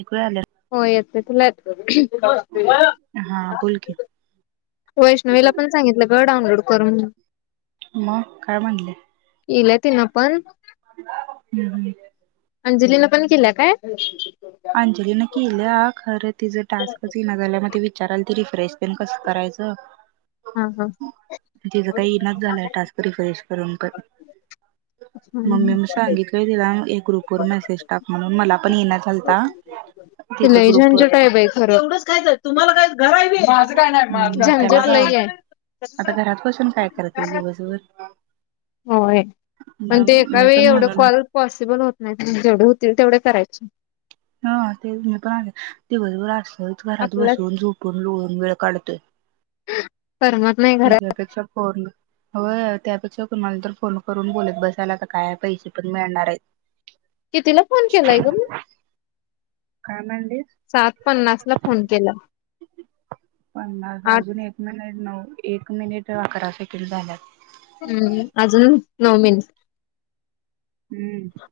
चिकूू आल्यात. हो येताय. तुला हम्म हा बोल की वैष्णवीला पण सांगितलं ग डाउनलोड करून म काय मणले? केलंय तिन पण. [inaudible] अंजलीन पण केलं काय? अंजलीने केल्या खरं तीच टास्कच येईना झालय म ते विचाराले तिनी प्रेस फील कसं करायचं? हा हा तिचा काही येईनाच झालाय टास्क. रिफ्रेश करून पण मग मी सांगितलंय तिला एक ग्रुप वर मेसेज टाक म्हणून मला पण पण येईना झालं. ते लई झंझट आहे बाई खरं. तुम्हाला काय घरा आहे का माझ काय नाही. मग त्याला झंझट काय लई आहे. आता घरात बसून काय करतील दिवसभर होय, पण मग ते एका मी वेळी पण एवढे म्हणून कॉल पॉसिबल होत नाही. जेवढे होतील तेवढेच करायची हा तेच मी पण ते दिवसभर असते. लईच घरात आपल्याला बसून, झोपून, लोळून वेळ काढतोय. करमत नाही घरात त्याच्यापेक्षा फोन. होय! त्यापेक्षा कोणाला तरी फोन करून बोलत बसायला काय पैसे पण मिळणार आहेत. कितीला फोन केलाय ग? काय म्हणलीस सात पन्नास ला फोन केला. पन्नास आठ अजून एक मिनिट नऊ, एक मिनिट अकरा सेकंड झाल्यात. हम्म अजून नऊ मिनिट. हम्म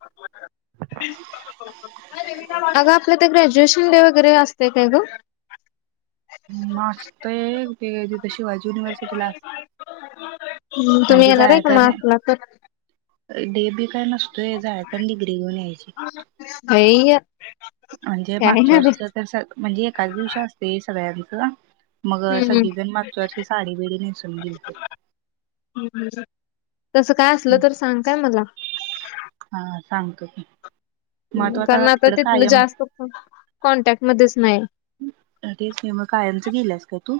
अगं आपल्या ते ग्रॅज्युएशन शिंडे [unintelligible] वगैरे असते का ग? मस्तय, तिथं शिवाजी युनिव्हर्सिटीला तुम्ही म्हणजे येणार आहे का जायाच मग असला तर नाही. डी बी काय नसतोय जायाच अन डिग्री घेऊन यायची. [unintelligible] म्हंजे काय मागच्या ना ग वर्षीचा त स म्हंजे एकाच दिवशी असते सगळ्यां का? [unintelligible] हम्म नेसून गेलतीत. हम्म तस काय असलं तर सांग काय मला. हा सांगतो की मग तो हम्म कारण आता तिकडं तिथलं कायम जास्त कॉन कॉन्टॅक्ट मध्येच नाही. तेच नाही मग कायमच गेल्यास काय तू?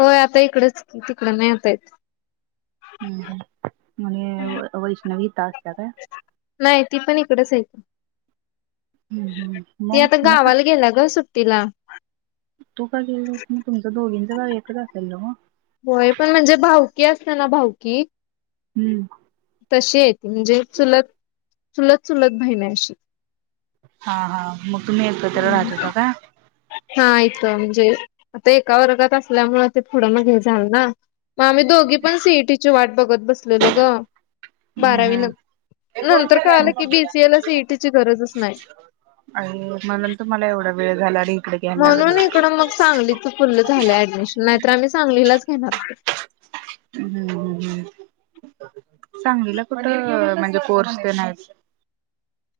होय आता इकडच तिकड नाई आता येत. हम्म म्ह वैष्णवी इंथ असत्या का? नाही ते मग आता मग कस गावाला गेला ग सुट्टीला. तू का गेलीस मग तुमच्या दोघीं सर्व एकत्र असेलं न हो. होय पण म्हंजे भाऊकी असते ना भाऊकी हम्म. कशे आहेत म्हणजे चुलत- चुलत- चुलत बहिण आहे अशी. हा -हा- मग तुम्ही एकत्र राहता का काय? हा म्हणजे ते एका वर्गात असल्यामुळे ते पुढं मागं झाल ना आम्ही दोघी पण सी ई टी ची वाट बघत बघत बसलेलो ग. बारावी हम्म न फोन नंतर केलाय कळालं मग की मम्मीला बीसीए ला [unintelligible] सीईटीची गरजच नाही अरे हो तुम्हाला एवढा वेळ झाला आणि इकडे घ्यायला लागला. म्हणून इकडं मग सांगलीच फूल्ल झालंय ऍडमिशन नाहीतर आम्ही सांगलीलाच- [unintelligible] हम्म ह हम्म सांगलीला कुठं म्हणजे कोर्स- [unintelligible]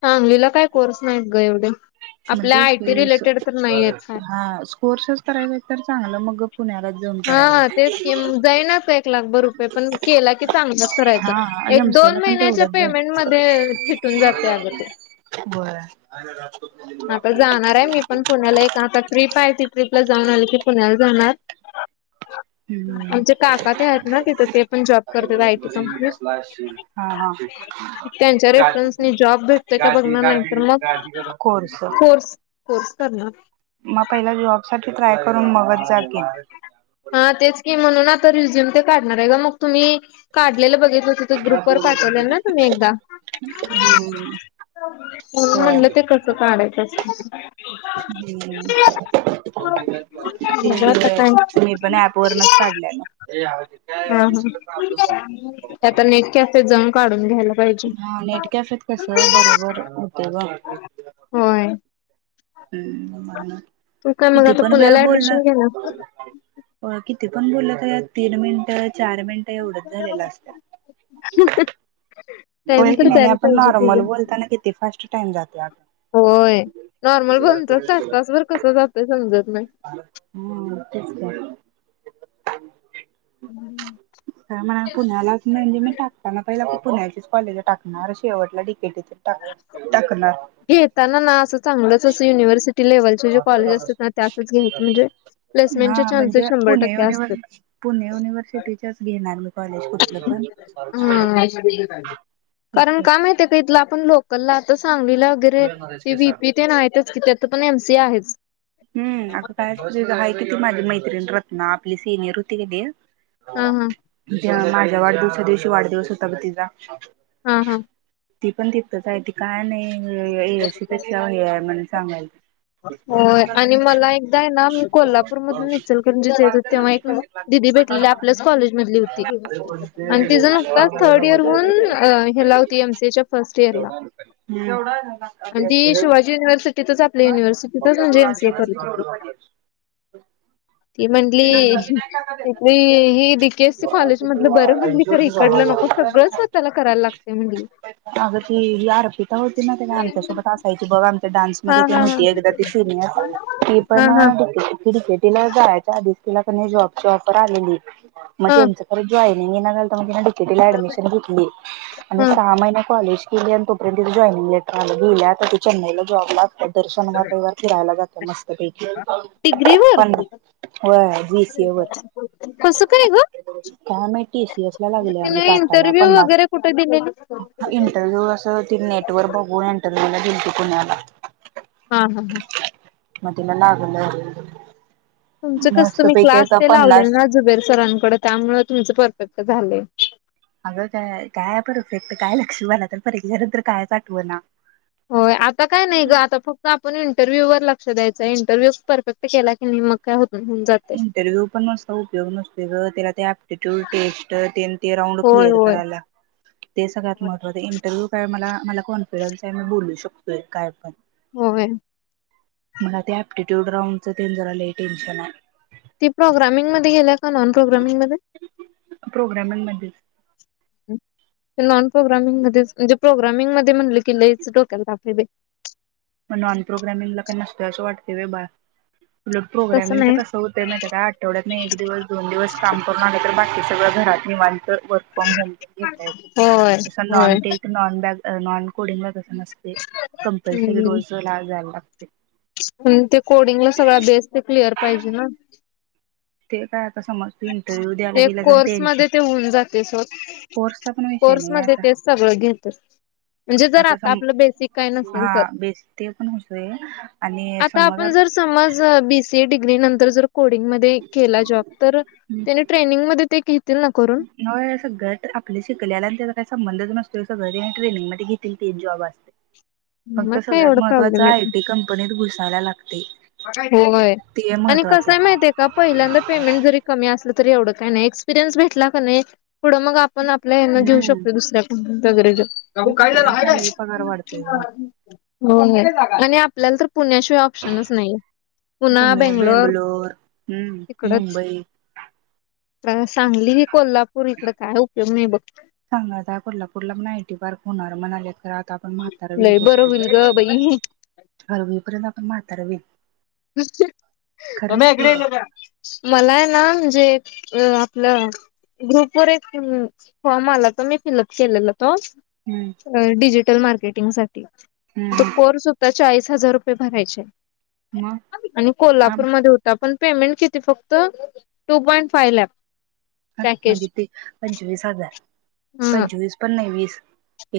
सांगलीला काय कोर्स नाहीत ग एवढे. आपल्या म्हणजे आयटी की असं रिलेटेड तर नाही काय आहेत हा कोर्सच करायचा तर चांगला [unintelligible] मग पुण्यालाच जाऊन करायचं. हा तेच कि मग जाईना एक लाखभर रुपये पण केला, की चांगलाच करायचा हा एक एमसीए ला दोन पण महिन्याच्या तेवढंच पेमेंट झालं. मध्ये फिटून जातय अग ते. होय. आता जाणार आहे मी पण पुण्याला. एक आता ट्रिप आहे ती ट्रिपला जाऊन आली की पुण्याला जाणार. हम्म. आमचे काका ते आहेत ना तिथ ते पण जॉब आता करताय जर आ य टी घरी कंपनीत, बसला असशील हा हा. त्यांच्या गादी रेफरन्सनी जॉब भेटतय का गादी बघणार नाही गादी तर गादी मग- गरम कोर्स कोर्स- कोर्स करणार मग पहिला जॉब साठी ट्राय करून मग च जा की हा तेच की म्हणून ना तर रेझूम काढणार आहे का मग तुम्ही काढलेलं बघित ल ग्रुप वर पाठवले ना तुम्ही एकदा हम्म होय. म्हणलं ते कसं काढायचं असतं हम्म ते म्हणजे आता का मी वरूनच काढलेल ए हा आता नेट कॅफे मध्ये जाऊन काढून घेतो हा नेट कॅफेत कस बरोबर होतं ग होय तू काय मग किती आता पण वेळ पुण्याला बोलला ऍडमिशन घेणार ते पण बोललात का तीन मिनिटात चार मिनिटं एवढच झालेलं असत्यात. टाइम होय की तर नाही जायला आपण पाहिजे की नॉर्मल ग बोलताना किती फस्ट टाइम जातोय आग होय नॉर्मल बनत तास तासभर कसं जातंय समजत नाही मघ त्येच कि, म्हला पुण्यालाच म्हणजे मी टाकताना पहिला पुण्याचेच टाकणार शेवटला डिके डिके घेताना ना अस चांगलंच अस युनिव्हर्सिटी लेव्हलचे जे कॉलेज असतात ना त्यातच घ्यायचं म्हणजे हा प्लेसमेंटचे चान्सेस म्हणजे शंभर पुणे टक्के असतात युनिव्हर्स पुणे युनिव्हर्सिटीच्याच घेणार मी कॉलेज कुठलं पण. हा. तेच कारण की. का माहिती का इथल पण लोकलला तस धाव्हिलीला वगैरे ती विपी ते न आहेतच कि त्यात पण एम सी आहेच. हम अगं काय आहे कि ती माझी मैत्रिण रत्ना आपली सिनियर होती की दे हा हा माझ्या वाढदिवसा दिवशी चि वाढदिवस होता ग तिचा, हा हा ती पण तिथंच आहे, ती काय नाही हम एयसी पेक्षा हे आहे म्हण होय सांगालती आणि मला एकदा आहे ना मी कोल्हापूर मधून इचलकरंजीत येत होते तेव्हा एक दिदी भेटलेली आपल्याच कॉलेज मधली होती आणि तिझ नुकतच थर्ड इयरहून हेला होती एमसीएच्या फर्स्ट इयरला. आणि ती शिवाजी युनिव्हर्सिटीतच आपली युनिव्हर्सिटीत ती म्हटली तिथली ही डीकेएससी कॉलेज मधलं बरं म्हटली खरं इकडलं नको सगळं स्वतःला करायला लागतय म्हटली अग ती हि अर्पिता होती. ती माहिती आहे काय आमच्यासोबत असायची बघ आमच्या हा डान्समध्ये तेन हा हा हुती एकदा ती सिनियर ती हा पण हा डिकेटी डिकेटीला जायच्या आधी तिला क ने जॉबची ऑफर आलेली. म हा त्येचं तरं जोय े ना तम [inaudible] डी के ला ऍडमिशन घेतली आणि हा सहा महिने कॉलेज केली आणि तोपर्यंत तिच जॉईनिंग लेटर आल, ग गेल्या आता ती तेचेन्नईला जॉबला दर शनिवार रविवार खायला जातो मस्त पैकी डिग्रीवर पण होय जिसीवर कसं ग काय माहिती टीसीएस ला लागल्या आणि तिने टाटा ला इंटरव्ह्यू पन्नास वगैरे कुठे दिलेली इंटरव्ह्यू अस ती नेटवर बघून इंटरव्ह्यू गील्लती पुण्याला हा हा हा म तिला लागलय तुमच कस तुम्ही क्लास ते लावले ना जुबेर सरांकड त्यामुळे तुमचं परफेक्ट. अ झाले. अगं काय काय परत फक्त काय लक्षी तर परीक्षे नंतर कायच आठव ना. होय आता काय नाही ग आता फक्त आपण इंटरव्ह्यू वर लागतो. लक्ष द्यायच इंटरव्ह्यू परफेक्ट केला की नाही मग काय होत. होऊन जाते इंटरव्यू पण अस् उपयोग नसतो ग त्याला ते ॲप्टिट्यूड टेस्ट ते राउंड होय क्लिअर होय करायला ते सगळ्यात महत्वाच इंटरव्यू काय मला. मला कॉन्फिडन्स आहे मी बोलू शकतोय काय पण. होय. मला ते ऍप्टिट्यूड राऊंडच ते जरा लय टेन्शन आहे. ती प्रोग्रामिंग मध्ये गेल. का नॉन प्रोग्रामिंग मध्ये प्रोग्रामिंग मध्येच नॉन प्रोग्रामिंग मध्ये म्हणजे प्रोग्रामिंग मध्ये म्हणले की लईच डोक्या तापाय बाई. मग नॉन प्रोग्रामिंगला काय नसत असं वाटतेय होय बाळा. उलट तसं प्रोग्रामिंगच नाही कसं होतय माहितीय का आठवड्यातन एक दिवस दोन दिवस काम करून आले तर. ते सगळं घरात मी मांड. तर वर्क फ्रॉम होमपण घेता येत होय तस नाॅन होय टेक नाॅन बॅग. नॉन कोडिंगला तस नसते कमीच असते. हम्म रोज लायला जायला लागते. ते कोडिंगला सगळा बेस ते क्लिअर पाहिजे ना. ते काय. समज तू इंटरव्ह्यू द्यायला ते गेला आणि कोर्स त्यांचे मध्ये ते होऊन जाते कोर्सचा पण विषय कोर्स नाही मध्ये आता ते सगळ घेत म्हणजे जर आता आपलं बेसिक काय नसेल हा तर बेस ते पण होतोय आणि आता समज आपण जर समज बीसीडग्री नंतर. तर जर कोडिंग मध्ये केला जॉब. तर त्याला ट्रेनिंग मध्ये त ते घेतील ना करून? होय असं घट आपलं शिकल्याल आणि त्याचा काही संबंधच नसतोय अस घरी ट्रेनिंग मध्ये घेतील तीन जॉबात. फक्त मग काय सगळ्यात एवढा महत्वाचं प्रॉब्लेम येत आयटी कंपनीत घुस. जायला लागत. होय आणि कसंय माहितीय आहे का पहिल्यांदा पेमेंट जरी कमी असल तरी एवढं काही नाही एक्सपिरयन्स भेटला क नाय. पुढं मग आपण आपल्या ह्यान घऊ हम्म शकतो दुसऱ्या कंपनीत. [unintelligible] काकू, काय झाल, एक्सपिरियन्स हाय न काय? लई पगार वाढतोय ग नाय. हो आणि आपल्याला तर पुण्याशिवाय ऑपश पुणे, बेंगलोर हमम मुंबई. अ सांगली, कोल्हापूर इकडं काय उपयोग नाही बघ. सांग ना आता कोल्हापुरला पण आयटी पार्क होणार म्हणाल्यात खर आ- आता आपण म्हातारव्हील लय बरं होईल ग बाई तोपर्यंत [unintelligible] पर्यंत आपण म्हातार व्हील. सम्या की इकडं ये गं जरा. मला आहे ना म्हणजे आपलं ग्रुपवर एक फॉर्म आला होता मी फिलअप केलेलं. तो हम्म डिजिटल मार्के- मीटिंगसा हम्म तो हम्म कोर्स होता चाळीस हजार रुपये भरायचे. मग आणि आम कोल्हापूरमध्ये होता. पण, पेमेंट किती फक्त टू पॉईंट फाइव लाख. हं म्हणजे ते पंचवीस हजार. हा पंचवीस पण. तेवीस.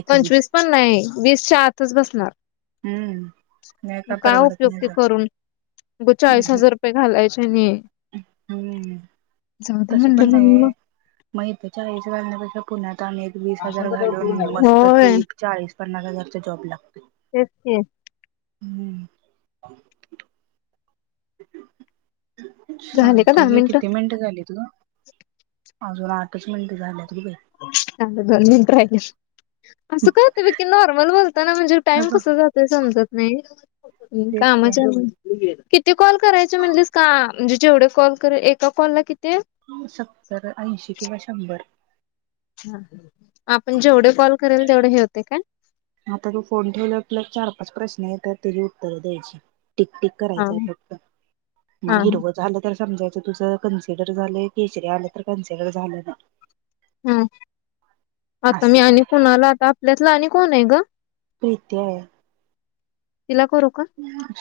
पंचवीस पण नाही वीसच्या आतच बसणार. हम्म नाही मग काय परवडत उपयोग नाही ते ज करून उगचं चाळीस हम्म हजार रुपये घालायचे आणि. जाऊ दे तस म्हणले पण नाहीये, म्हणून मग इथ चाळीस घालण्यापेक्षा. कुना थांब एक वीस हजार घालून मस्त होय तीस, चाळीस, पन्नास हजारचा जॉब लागतोय. तेच की हम्. [unintelligible] झाले का सांगतोय दहा घे मिनिटं किती मिनटं झालीत गं. अजून आठच मिनटे झाल्यात. ग बाई. अगं दोन मिनिटं राहिल्यात. असं का होतंय बग की नॉर्मल ताना म्हणजे हे टाइम बघ कसलं जातंय समजत व्हेज. हम् तेच की. कामाच किती कॉल करायचे म्हणलीस का म्हणजे जेवढे कॉल कर एका कॉलला किती. सत्तर ऐंशी किंवा शंभर. आपण जेवढे कॉल करेल तेवढे हे होतेयं काय आता तू फोन ठेवल्यावर आपल्यात चार पाच प्रश्न येत्यात त्याची उत्तरं द्यायची. टिकटक हा करायचंय फक्त हा मग हा हिरव झालं तर समजायचं तुझं कन्सिडर झालंय केचरी आले तर कन्सिडर झाले ना.. हा आता मी असं. आणि कुणाला आता आपल्यातला आणि... कोण आहे ग प्रित्या आहे. तिला करू का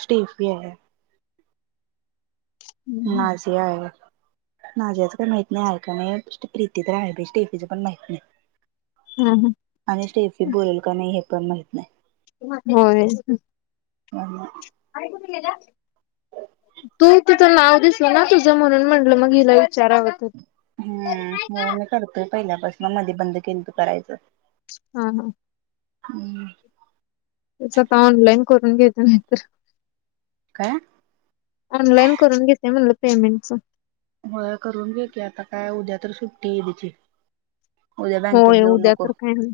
स्टीफ आहे. नाझिया आहे नाझ्याचं काही माहित नाही का नाही प्रीती तर आहेेवच पण माहित नाही. हा हा आणि स्टेफी बोलेल का नाही हे. पण माहित नाही होय हम्म तू तचं नाव दिसल ना तुझं म्हणून म्हणलं मग हिला... विचारावरत तरी होय मी करतोय पहिल्यापासून मध्ये बंद केलं करायचं. हा हा हम्म स्वतः आता ऑनलाईन करून घ्यायच नाहीतर काय ऑनलाइन करून घेते म्हणलं पेमेंटस प तर सुु्टी बचे होय उद्या तर काय नाही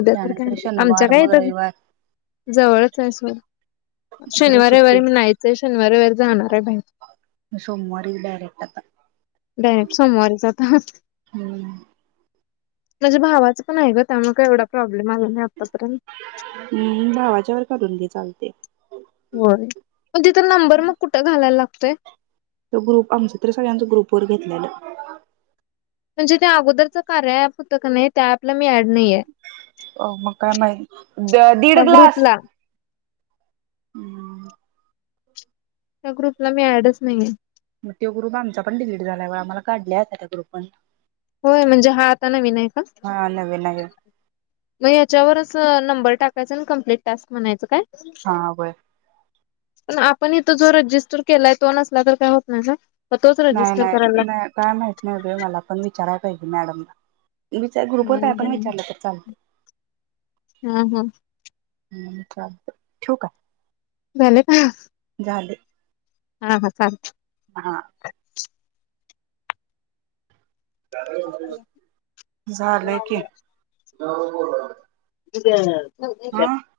उद्या तर काय त्यानंतर नाही आमच्या शनिवार काय मग इथ रविवार जवळच आहे खरं शनिवार सुट्टी रवारी मी नाहीयचंय शनिवार वव जाणार बँकेत सोमवारी डायरेक्ट आता सोमवारी जात हम्म म्हणजे भावाचं पण आहे ग त्यामुळेग एवढा प्रॉब् हम् भावाच्यावर करून घे चालते. होय नंबर मग कुठं घालायला लागतो. ते तो ग्रुप आमचा तर सगळ्यांच ग्रुप व घेतलेलं म्हणजे त्या अगोदरच कार्या होतं का नाही त्या आपल्या मी नाहीये हो मग काय माहिती दीड त्या ग्लास... ग्रुपला हम्म त्या ग्रुपला मी ऍडच नाहीे.... मग तो ग्रुप आमचा पण डिलीट झाला व आम्हाला काढल्या त्या ग्रुप पण... होय म्हणजे हा आता नवीन का हा नवे नवे मग याच्यावरच नंबर बर टाकायं कम्प्ट टास्क म्हणायं काय? हा बय पण आपण इथं जो रजिस्टर केलाय तो नसला तर काय होत नाही का? नाही नाही नाही काय माहीत नाहीबाई मला पण- कराय पाहिजे मॅडमला. विचार ग्रुपवर काय पण विचारलं तर चालत. हा हा हं. चालतं, ठेवू का? [unintelligible] का? झाल. हा हा चालतं. हा. झालं की. [unintelligible] ह [unintelligible] हा [unintelligible]